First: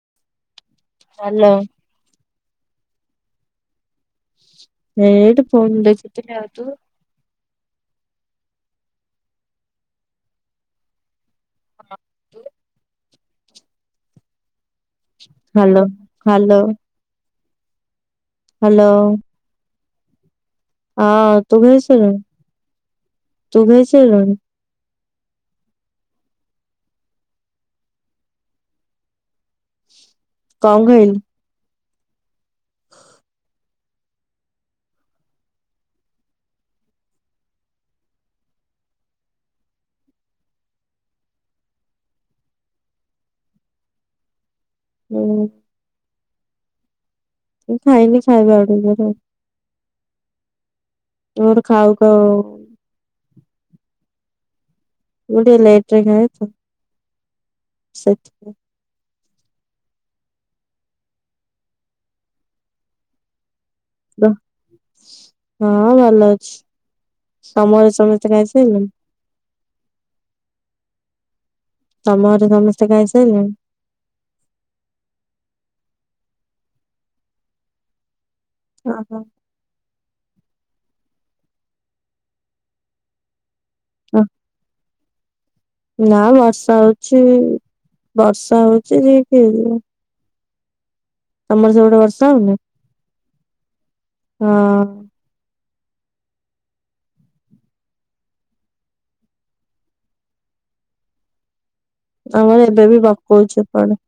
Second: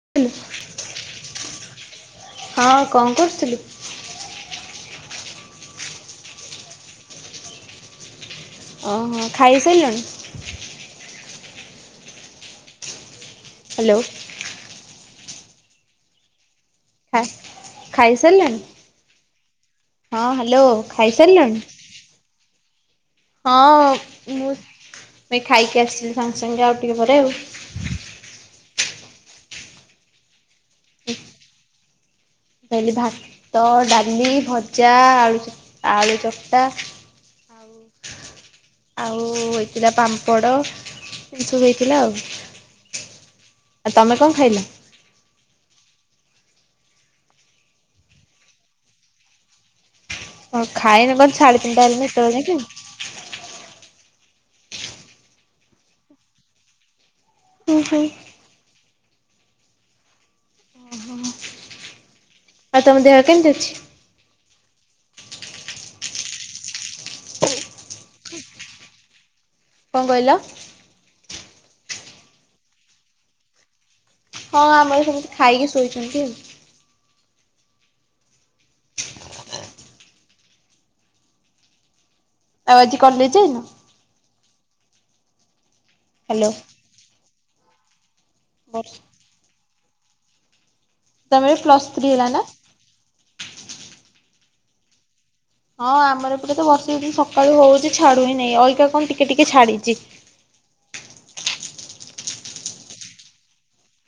[inaudible] Hello. ହଁ କଣ କରୁଥିଲି। ଏଇଠି ଫୋନଦେଖୁଥିଲି ଆଉ ତୁ। ଓହୋ ଖାଇସାଇଲଣି। ହଁ ତୁ। ହ୍ୟାଲୋ। Hello hello. ଖାଇ ଖାଇସାରିଲେଣି ହଁ ହେଲୋ। ଖାଇସାରିଲଣି ହଁ ମୁଁ। ମୁଁ ଏଇ ଖାଇକି ଆସିଲି ସାଙ୍ଗେ ସାଙ୍ଗେ ଆଉ ଟିକେ ପରେ ଆଉ। କଣ ଖାଇଲୁ? ମୁଁ ଖାଇଲି ଭାତ, ଡାଲି, ଭଜା, ଆଳୁ ଆଳୁ ଚକଟା। ଆଉ ହେଇଥିଲା ପାମ୍ପଡ। ଏଇ ସବୁ ହେଇଥିଲା ଆଉ। ଆଉ ତମେ କଣ ଖାଇଲ? ହୁଁ। ମୁଁ ଖାଇନି ଖାଇବି ଆଉ ଟିକେପରେ। ହଁ ଖାଇନ ମୋର ସାଢେ ତିିନିଟା ଖାଉ ହେଲାଣି ଖାଉ ଏତେବେଳେ ଯାଙ୍କେ। ମୁଁ ଟିକିଏ ଲେଟ୍ ରେ ଖାଏ ତ ହୁଁ ହୁଁ ସେଥି ଆଉ ତମ ଦେହ କେମିତି ଅଛି? ହଁ ଭଲ ଅଛି ସମୟରେ ସମସ୍ତେ ଖାଇସାରିଲେଣି। କଣ କହିଲ? ତମ ଘରେ ସମସ୍ତେ ଖାଇସାଇଲେଣି। ହଁ ଆମର ସମସ୍ତେ ଖାଇକି ଶୋଇଛନ୍ତି ଆଉ। ଅ ହୋ। ଆଉ ଆଜି କଲେଜ୍ ଯାଇନ। [unintelligible] ନା ହ୍ୟାଲୋ। ବର୍ଷା ହୋଉଛି ବର୍ଷା ହୋଉଚି ଯିବି କେମିତି। ତମର ପ୍ଲସ୍ ସେପଟେ ଥ୍ରୀ ହେଲା ବର୍ଷା ନା? ହୋଉନି ହଁ। ହଁ ଆମର ଏପଟେ ତ ବର୍ଷା ସକାଳୁ ହୋଉଚି ଛାଡୁ ହିଁ ନାଇଁ ଅଇକା କଣ ଟିକେ ଟିକେ ଛାଡିଚି। ଆମର ଏବେ ବି ପକୋଉଚି ପୁଣି।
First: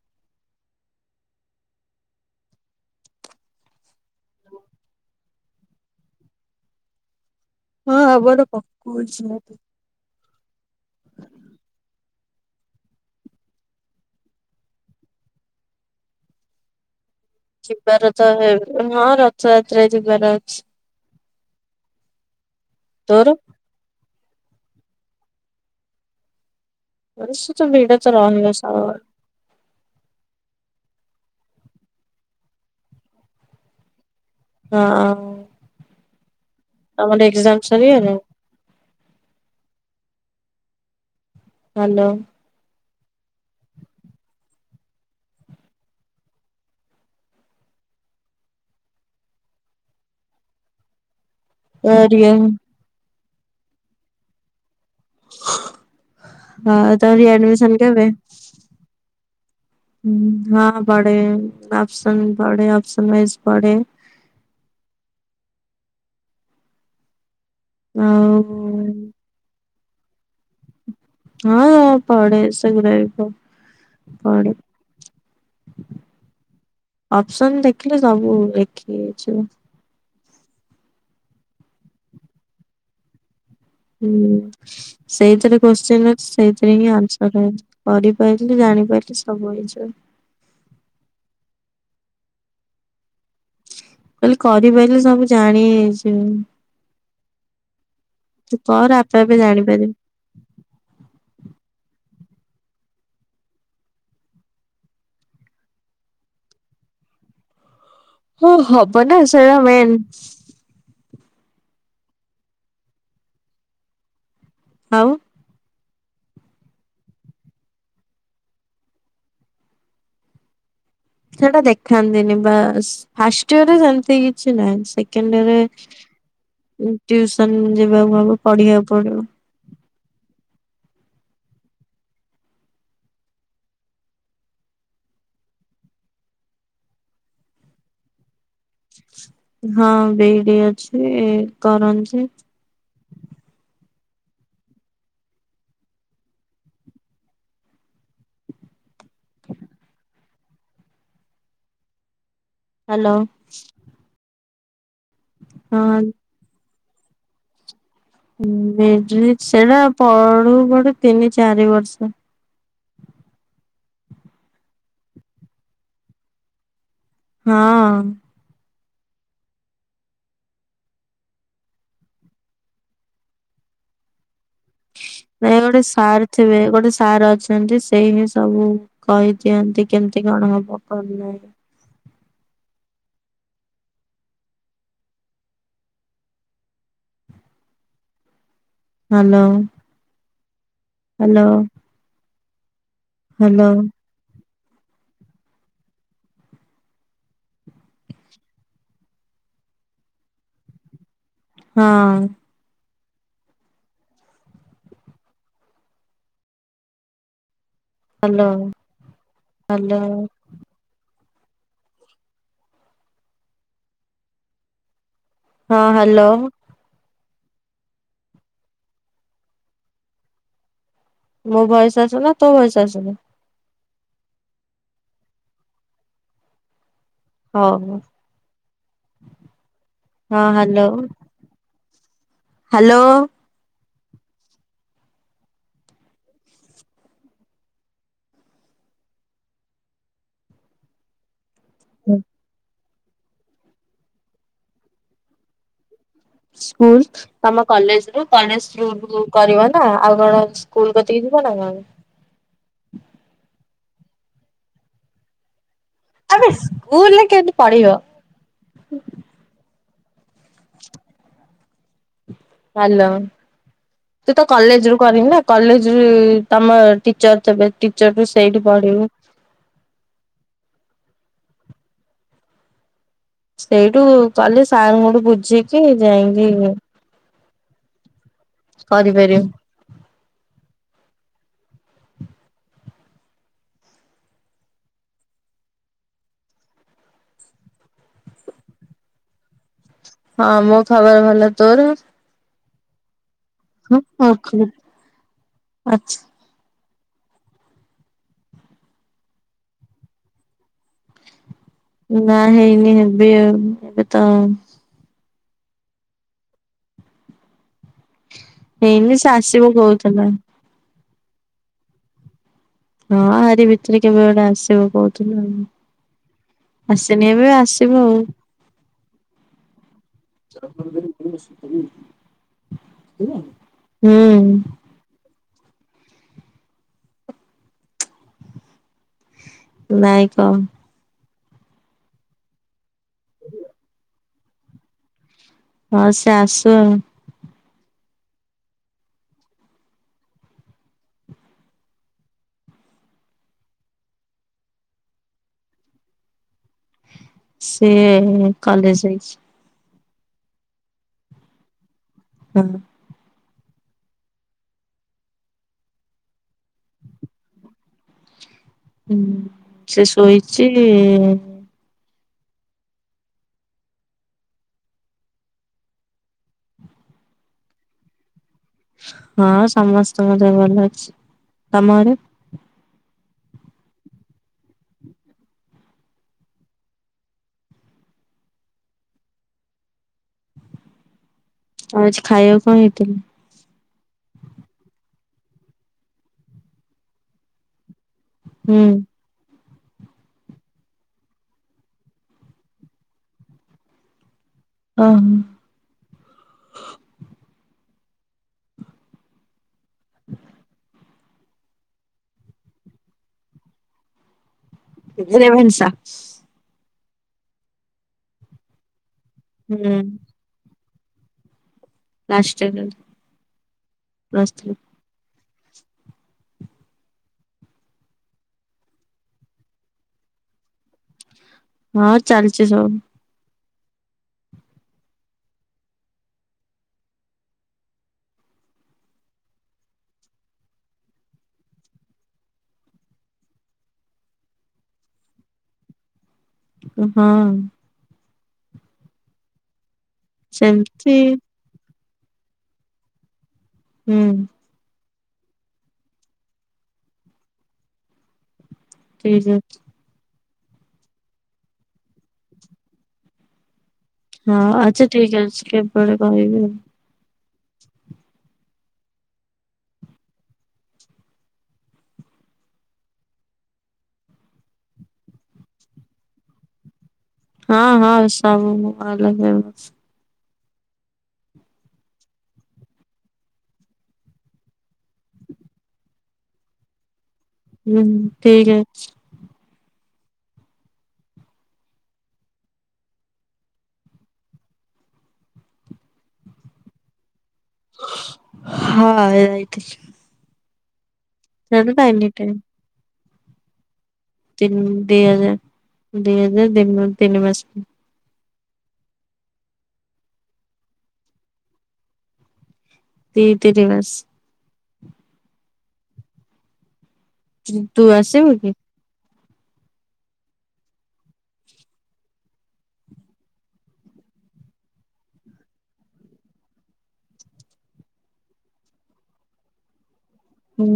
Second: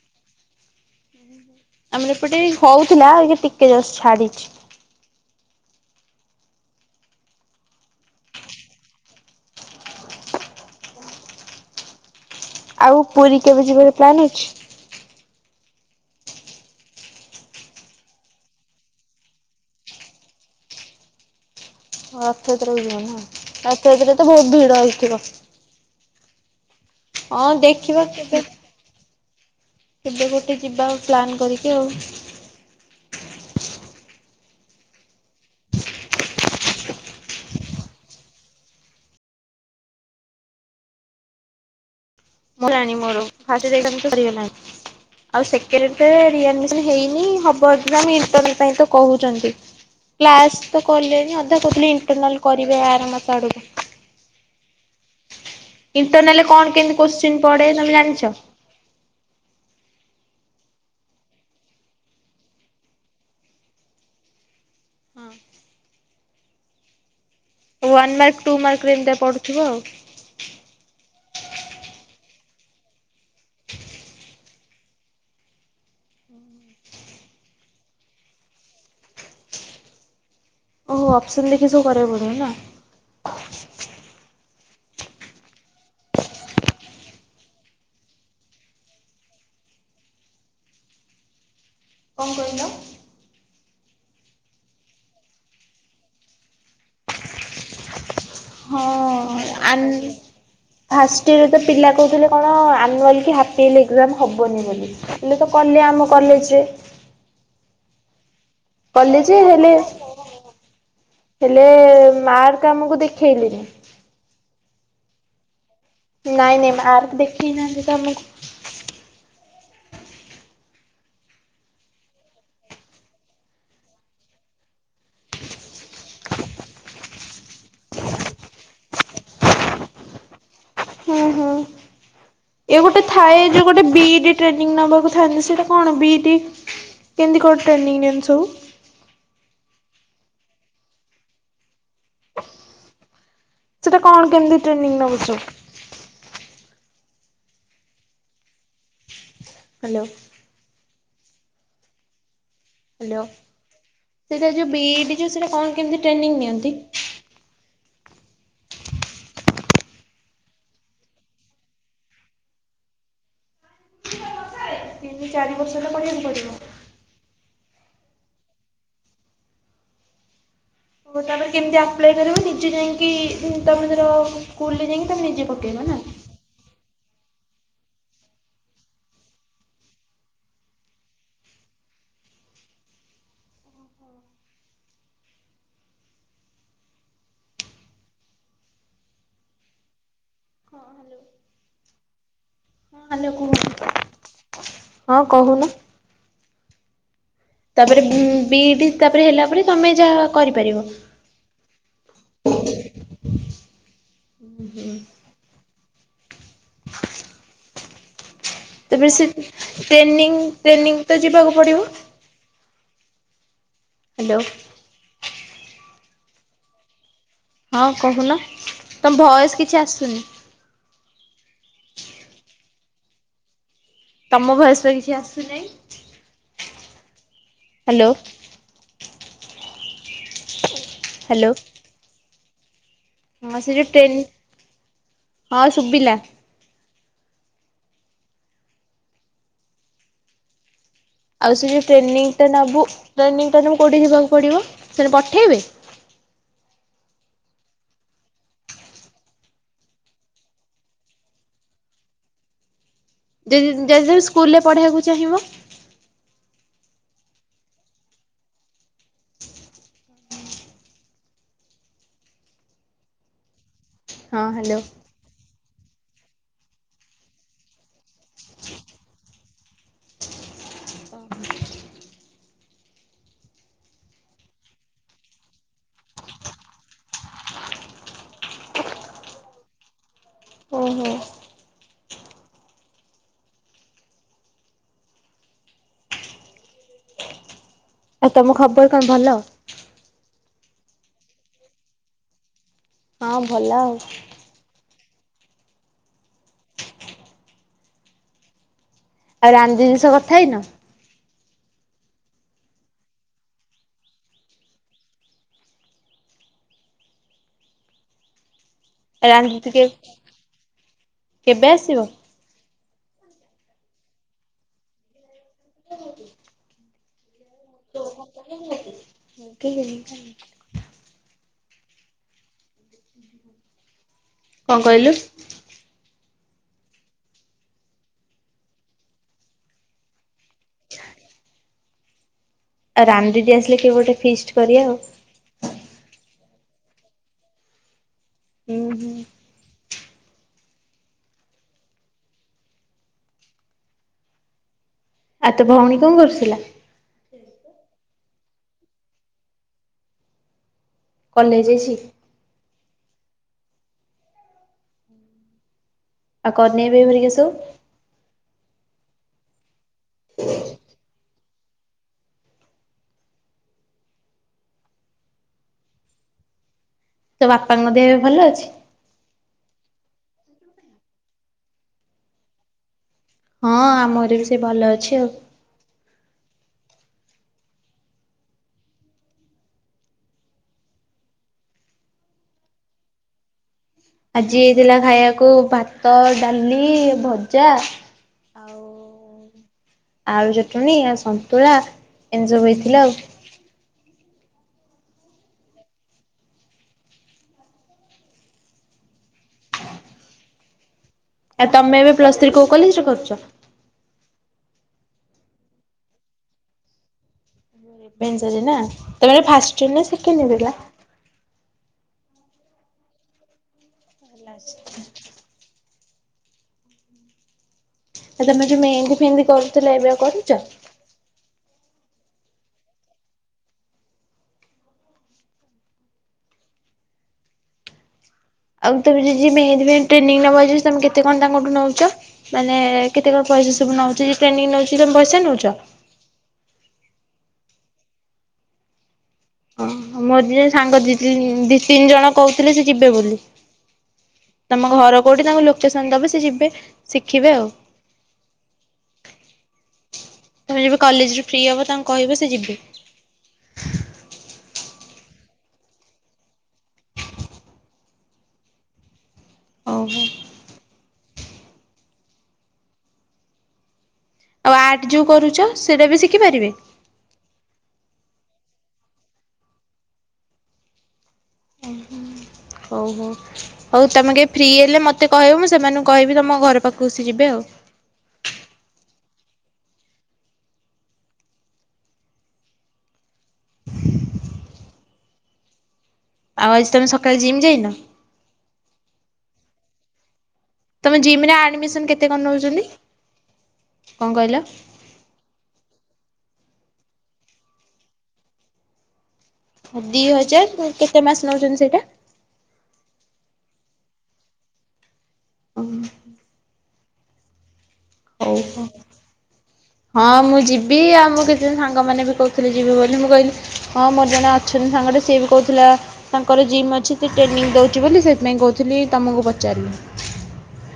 [unintelligible] ଆମର ଏପଟେ ହୋଉଥିଲାଏବେ ଟିକେ ଜଷ୍ଟ ଛାଡିଛି। ହଁ ଆମର ପକୋଉଚି ମ। ଆଉ ପୁରୀ କେବେ ଯିବାର ପ୍ଲାନ୍ ହେଇଚି? ଯିବାର ତ ହଁ ରଥଯାତ୍ରା ଯିବାର ଅଛି। ରଥଯାତ୍ରା କୁଯିବ ନା ତୋର ରଥଯାତ୍ରା ତ ବହୁତ୍ ଭିଡ ହେଇଥିବ। ହଁ ବେସି ତ ଭିଡ଼ ଦେଖିବା ତ କେବେ ରହିବ ସବୁବେଳେ। କେବେ ଗୋଟେ ଯିବାଅ ପ୍ଲାନ୍ କରିକି ଆଉ। ହଁ ତମର ଏକ୍ଜାମ ସରିଗଲା। ହାଲୋ। ସରିଲାଣି ମୋର ଫାର୍ଷ୍ଟ ଏକ୍ଜାମ ତ ସରିଗଲାଣି। ଆଉ ସେକେଣ୍ଡ ଟା ରିଆଡମିଶନ ହେଇନି ହବ ଏକ୍ଜାମ ଇଣ୍ଟର ପାଇଁ କହୁଚନ୍ତି। କ୍ଲାସ ତ କଲେନି ଅଧା କହୁଥିଲେ ସରିଗ ଇଣ୍ଟରନାଲ କରିବେ ଆରମାସ ଆଡକୁ। ଇଣ୍ଟରନାଲରେ କଣ ହଁ କେମିତି ତ କୋଶ୍ଚିନ୍ ପଡେ ରିଆଡମିସନ ତମେ କେବେ? ଜାଣିଚ? ହଁ ପଡେ ଅପସନ୍ ପଡେ ଅପସନୱାଇଜ ପଡେ। ହଁ ୱାନ୍ ଆଉ ମାର୍କ ଟୁ ମାର୍କ ରେ ଏମିତିଆ ପଡୁଥିବ ଆଉ। ହଁ ପଡ଼େ ସେଗୁଡାବି ପଡ଼େ। ଅପସନ ଦେଖିଲେ ସବୁ ଲେଖିହେଇଯିବ। ଓହୋ ଅପସନ ଦେଖି ସବୁ କରିବାକୁ ପଡିବ ନା। ହୁଁ ସେଇଥିରେ କୋଶ୍ଚିନ୍ ଅଛି ସେଇଥିରେ ହିଁ ଆନ୍ସର ଅଛି। କରିପାରିଲେ ଜାଣିପାରିଲେ ସବୁ ହେଇ ଯିବ। କଣ କହିଲ। ମାନେ କରି ପାଇଲେ ସବୁ ଜାଣି ହେଇ ଯିବ। ତୁ କର ଆପେ ଆପେ ହଁ ଆନ ଜାଣିପାରିବୁ। ଫାଷ୍ଟ ଇୟର ରେ ତ ପିଲା କହୁଥିଲେ କଣ ଆନୁଆଲି କି ହାପ୍ଇଅରଲି ଏକ୍ଜାମ ହବନି ବୋଲି। ହେଲେ ତ କଲେ ଆମ କଲେଜରେ। ହୁଁ। କଲେ ଯେ ହେଲେ ହେଲେ ମାର୍କ ଆମକୁ ଦେଖେଇଲେନି। ଆଉ। ନାଇଁ ନାଇଁ ମାର୍କ ଦେଖିେଇ ନାହାନ୍ତି ତ ଆମକୁ। ସେଟା ଦେଖାନ୍ତି ନି ବାସ୍। ଫାଷ୍ଟଇୟରେ ସେମତି କିଛି ନାହିଁ ସେକେଣ୍ଡ ଇୟରେ। ଉଁ ଟ୍ୟୁସନ ଯିବାକୁ ହବ ପଢିବାକୁ ପଡିବ। ହୁଁ ହୁଁ। ଇଏ ଗୋଟେ ଥାଏ ଯୋଉ ଗୋଟେ ବି ଇ ଡି ଟ୍ରେନିଂ ନବାକୁ ଥାଆନ୍ତି ସେଇଟା କଣ ବି ଇ ଡି। କେମତି କଣ ଟ୍ରେନିଂ ନିଅନ୍ତି ସବୁ। ହଁ ବି ଇ ଡି ଅଛି କରନ୍ତି। ସେଇଟା କଣ କେମିତି ଟ୍ରେନିଂ ନଉଛ ହାଲୋ। ହ୍ୟାଲୋ ସେଇଟା ଯୋଉ ବିଇଡି ଯୋଉ ସେଇଟା କଣ କେମିତି ହଁ ଟ୍ରେନି ନିଅନ୍ତି। ବିଇଡି ରେ ସେଇଟା ପଢୁ ପଢୁ ତିନି ଚାରି ବର୍ଷ। ତିନି ଚାରି ବର୍ଷ ସେଇଟାକୁ ପଢ଼ିବାକୁ ପଡ଼ିବ। ହଁ। ଓହୋ ତାପରେ କେମିତି ଆପ୍ଲାଏ କରିବୁ ନିଜେ ଯାଇକି ତମେ ଧର। ସ୍କୁଲରେ ଯାଇଁକି ତମେ ନିଯ ନାଇଁ ଗୋଟେ ସାର ଥିବେ ଗୋଟେ ସାର ଅଛନ୍ତି ସେଇ ହିଁ ସବୁ। କହି ଦିଅନ୍ତି କେମିତି କଣ ହବ କଣ ନାହିଁ। ହାଲୋ। ହାଲୋ। ମାଲୋ କୁହ। ତାପରେ ବି ଇ ଡି ତାପରେ ହେଲା ପରେ ତମେ ଯାହା କରିପାରିବ। ହଁ। ଉଁ ହୁଁ। ହ୍ୟାଲୋ ତେବେ ସେ ହ୍ୟାଲୋ ଟ୍ରେନି ଟ୍ରେନିଂ ତ ଯିବାକୁ ପଡିବ। ହାଲୋ। ହଁ ହାଲୋ। ହଁ କହୁନ ତମ ଭଏସ କିଛି ଆସୁନି। ମୋ ଭଏସ ଆସୁନି ନା ତୋ ଭଏସ ଆସୁନି। ତମ ଭଏସ ବା କିଛି ଆସୁନେହିଁ। ହଉ ହଁ ହ୍ୟାଲୋ। ହ୍ୟାଲୋ। ହାଲୋ। ହଁ ସେ ଯୋଉ ଟେନ ହଁ ଶୁଭିଲା। ଆଉ ସେ ଯୋଉ ଟ୍ରେନିଂଟା ନବୁ ଟ୍ରେନିଂଟା ତମକୁ କେଉଁଠି ଯିବାକୁ ପଡ଼ିବ ସେଇଟା ପଠେଇବେ। ସ୍କୁଲ। ତମ କଲେଜ ରୁ କଲେଜ ସ୍କୁଲ କୁ କରିବ ନା ଆଉ କଣ ସ୍କୁଲ କତିକି ଯିବ ନା କଣ। ଯଦି ଯଦି ତମେ ସ୍କୁଲ ରେ ପଢେଇବାକୁ ଚାହିଁବ? ଆବେ ସ୍କୁଲରେ କେମିତି ପଢିବ? ହ୍ୟାଲୋ। ତୁ ତ ହଁ ହ୍ୟାଲୋ। କଲେଜ ରୁ କରିବୁ ନା? କଲେଜ ର ତମ ଟିଚର ଥିବେ ଟିଚର ରୁ ସେଇଠି ପଢିବୁ। ହ [unintelligible] ସେଇଠୁ କାଲି ସାରଙ୍କଠୁ ବୁଝିକି ଯାଇକି କରିପାରିବୁ। ଓହୋ। ଆଉ ତମ ଖବର କଣ ଭଲ? ହଁ ମୋ ଖବର ଭଲ। ତୋର? ହଁ ଭଲ ଆଉ। [unintelligible] ଆଚ୍ଛା। ଆଉ ରାନି ଦିଦି ଶହ କଥା ହେଇନ? ନା ହେଇନି ହେବି ଆଉ। ଏବେ ତ ହେଇନି ସେ ରାନୀ ଦିଦି ଆସିବ କେ କହୁଥିଲା। କେବେ ଆସିବ? ହଁ ଆରୀ ଭିତରେ କେବେ ଗୋଟେ ଆସିବ କହୁଥିଲା। ଆସିନି ଏବେ ଆସି [unintelligible] [unintelligible] ହୁଁ। କଣ କହିଲୁ? ନାଇଁ କଅ? [inaudible] ଆଉ ରାନି ଦିଦି ଆସିଲେ କେବେ ଗୋଟେ ଫିଷ୍ଟ କରିବା ଆଉ। ହଁ ସେ ଆସୁ ଆଉ। ହୁଁ ହୁଁ। ଆଉ ତୋ ଭଉଣୀ କଣ କରୁଥିଲା? ସିଏ କଲେଜ ଯାଇଛି। କଲେଜ ଯାଇଚି? ହଁ। ଆଉ କନେ [unintelligible] ଭେରିିକେସୁ। ହୁଁ ସେ ଶୋଇଛି। ତୋ ବାପାଙ୍କ ଦେହ ଏବେ ଭଲ ଅଛି? ହଁ ସମସ୍ତେ ଦେହ ଭଲ ଅଛି। ତମ ଘରେ? ହଁ ଆମ ଘରେ ବି ସେ ଭଲ ଅଛି ଆଉ। ଆଉ ଆଜି ଖାଇବାକୁ କଣ ହେଇଥିଲା? ଆଜି ହେଇଥିଲା ଖାଇବାକୁ ଭାତ, ଡାଲି, ଭଜା ହୁଁ ଆଉ ଆଳୁ ଚଟଣି ଆଉ ସନ୍ତୁଳା ଏମତି ସବୁ ହେଇଥିଲା ଆଉ। ଓହୋ। ଆଉ ତମେ ଏବେ ପ୍ଲସ୍ ଥ୍ରୀ କୋଉ କଲେଜ ରେ କରୁଛ? ରେଭେନ୍ସା। ରେଭେନ୍ସାରେ ନା, ତମର ଏବେ ଫାଷ୍ଟ ହୁଁ ଇଅର ନା ସେକେଣ୍ଡ ଇଅର ହେଲା? Last year [unintelligible] plus three last [unintelligible] ଆ ତମେ ଯୋଉ ମେହେନ୍ଦୀ ଫେଏନ୍ଦି କରୁଥିଲ ଏବେ ଆଉ କରୁଚ? ହଁ ଚାଲିଚି ସବୁ। ଆଉ ତମେ ଯେ ଯେ ମେହେନ୍ଦି ଫେହେନ୍ଦୀ ଟ୍ରେନିଂ ନବ ଯିଏ ତମେ କେତେ କଣ ତାଙ୍କଠୁ ନଉଚ? ମାନେ କେତେ କଣ ପଇସା ସବୁ ନଉଚ ଯିଏ ଟ୍ରେନିଂ ନଉଚି ତମେ ପଇସା ନଉଚ? ଉ ହଁ। ଅହଁ ମୋର ଯିଏ ସାଙ୍ଗ ସେମିତି ଦି-ଦି ଦି ତିନି ଜଣ କହୁଥିଲେ ସେ ଯିବେ ବୋଲି। ହୁଁ। ତମ ଘର କୋଉଠି ତାଙ୍କୁ ଲୋକେସନ ଦବ ସେ ଯିବେ ଶିଖିବେ ଆଉ। ଠିକ୍ ଅଛି। ତମେ ଯେବେ କଲେଜରୁ ଫ୍ରି ହବ ତାଙ୍କୁ କହିବ ସେ ଯିବେ। ହଁ ଆଚ୍ଛା ଠିକ୍ ଅଛି କେବେଳେ କହିବି ଆଉ। ଓହୋ। ଆଉ ଆର୍ଟ ଯୋଉ କରୁଚ ସେରାବି ଶିଖିପାରିବେ? ହଁ ହଁ ସବୁ ମୁଁ [unintelligible] ହଉ ହଉ ହଉ ତମେ କେବେ ଫ୍ରି ହେଲେ ମତେ କହିବ ମୁଁ ସେମାନଙ୍କୁ କହିବି ତମ ଘର ପାଖକୁ ସେ ଯିବେ ଆଉ। ହୁଁ ଠିକ୍ ଅଛି। ଆଉ ଆଜି ତମେ ସକାଳେ ଜିମ୍‌ ଯାଇନ? ହାଏ ଯାଇଥିଲି। ତମ ଜିମ୍ ରେ ସେଇଟା ତ ଆଡମିଶନ୍ ଏନି କେତେ କଣ ଟାଇମ ନଉଚନ୍ତି? ତିିନି ଦି ହଜାର ଦି ହଜାର ଦିନ ତିନି ମାସକୁ। ହଉ ଦି ହଜାର କେତେ ମାସ ନଉଚନ୍ତି ସେଇଟା। ଦି ତିନି ମାସ୍। ଓ ହୋ। ତୁ ଆସ ହଉ ହ। ହଁ ମୁଁ ଯିବି ଆଉ ମୁଁ କିଛିଜଣ୍ ସାଙ୍ଗମାନେ ବି କହୁଥିଲେ ଯିବେ ବୋଲି ମୁଁ କହିଲି ହଁ ମୋର୍ ଜଣେ ଅଛନ୍ତି ସାଙ୍ଗଟେ ସିଏ ବି କହୁଥିଲା ତାଙ୍କର ଜିମ୍ ଅଛି ସେ ଟ୍ରେନିଂ ଦଉଚି ବୋଲି ସେଇଥିପାଇଁ କହୁଥିଲି ତମୁକୁ ପଚାରିବି। ହୁଁ।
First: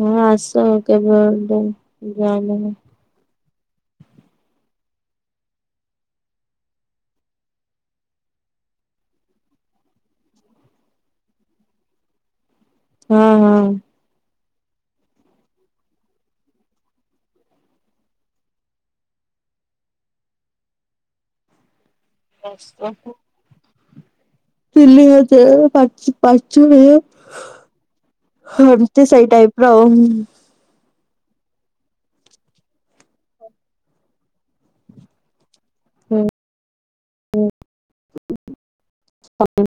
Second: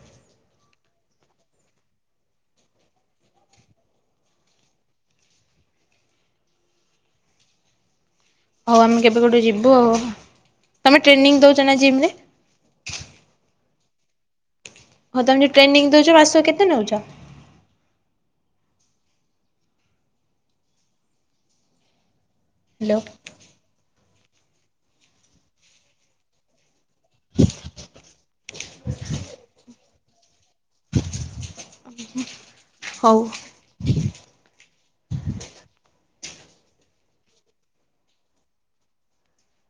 ହଁ ଆସ କେବେ ଗୋଟେ ଜଏନହବ। ହଉ ଆମେ କେବେ ଗୋଟେ ଯିବୁ ଆଉ। ତମେ ଟ୍ରେନିଂ ଦଉଚ ନା ଜିମ୍ ରେ? ହୁଁ ହୁଁ। ହଉ ତମେ ଯୋଉ ଟ୍ରେନିଂ ଦଉଚ ମାସକୁ କେତେ ନଉଚ? ହ୍ୟାଲୋ ପାଂଶହ। ତିନି ହଜାର ପାଞ୍ଚ୍-ପାଞ୍ଚ ହଜାର। ହେମତି ସେଇ ଟାଇପ୍ ର ଆଉ। ହଉ। ହୁଁ ହ-ଉ।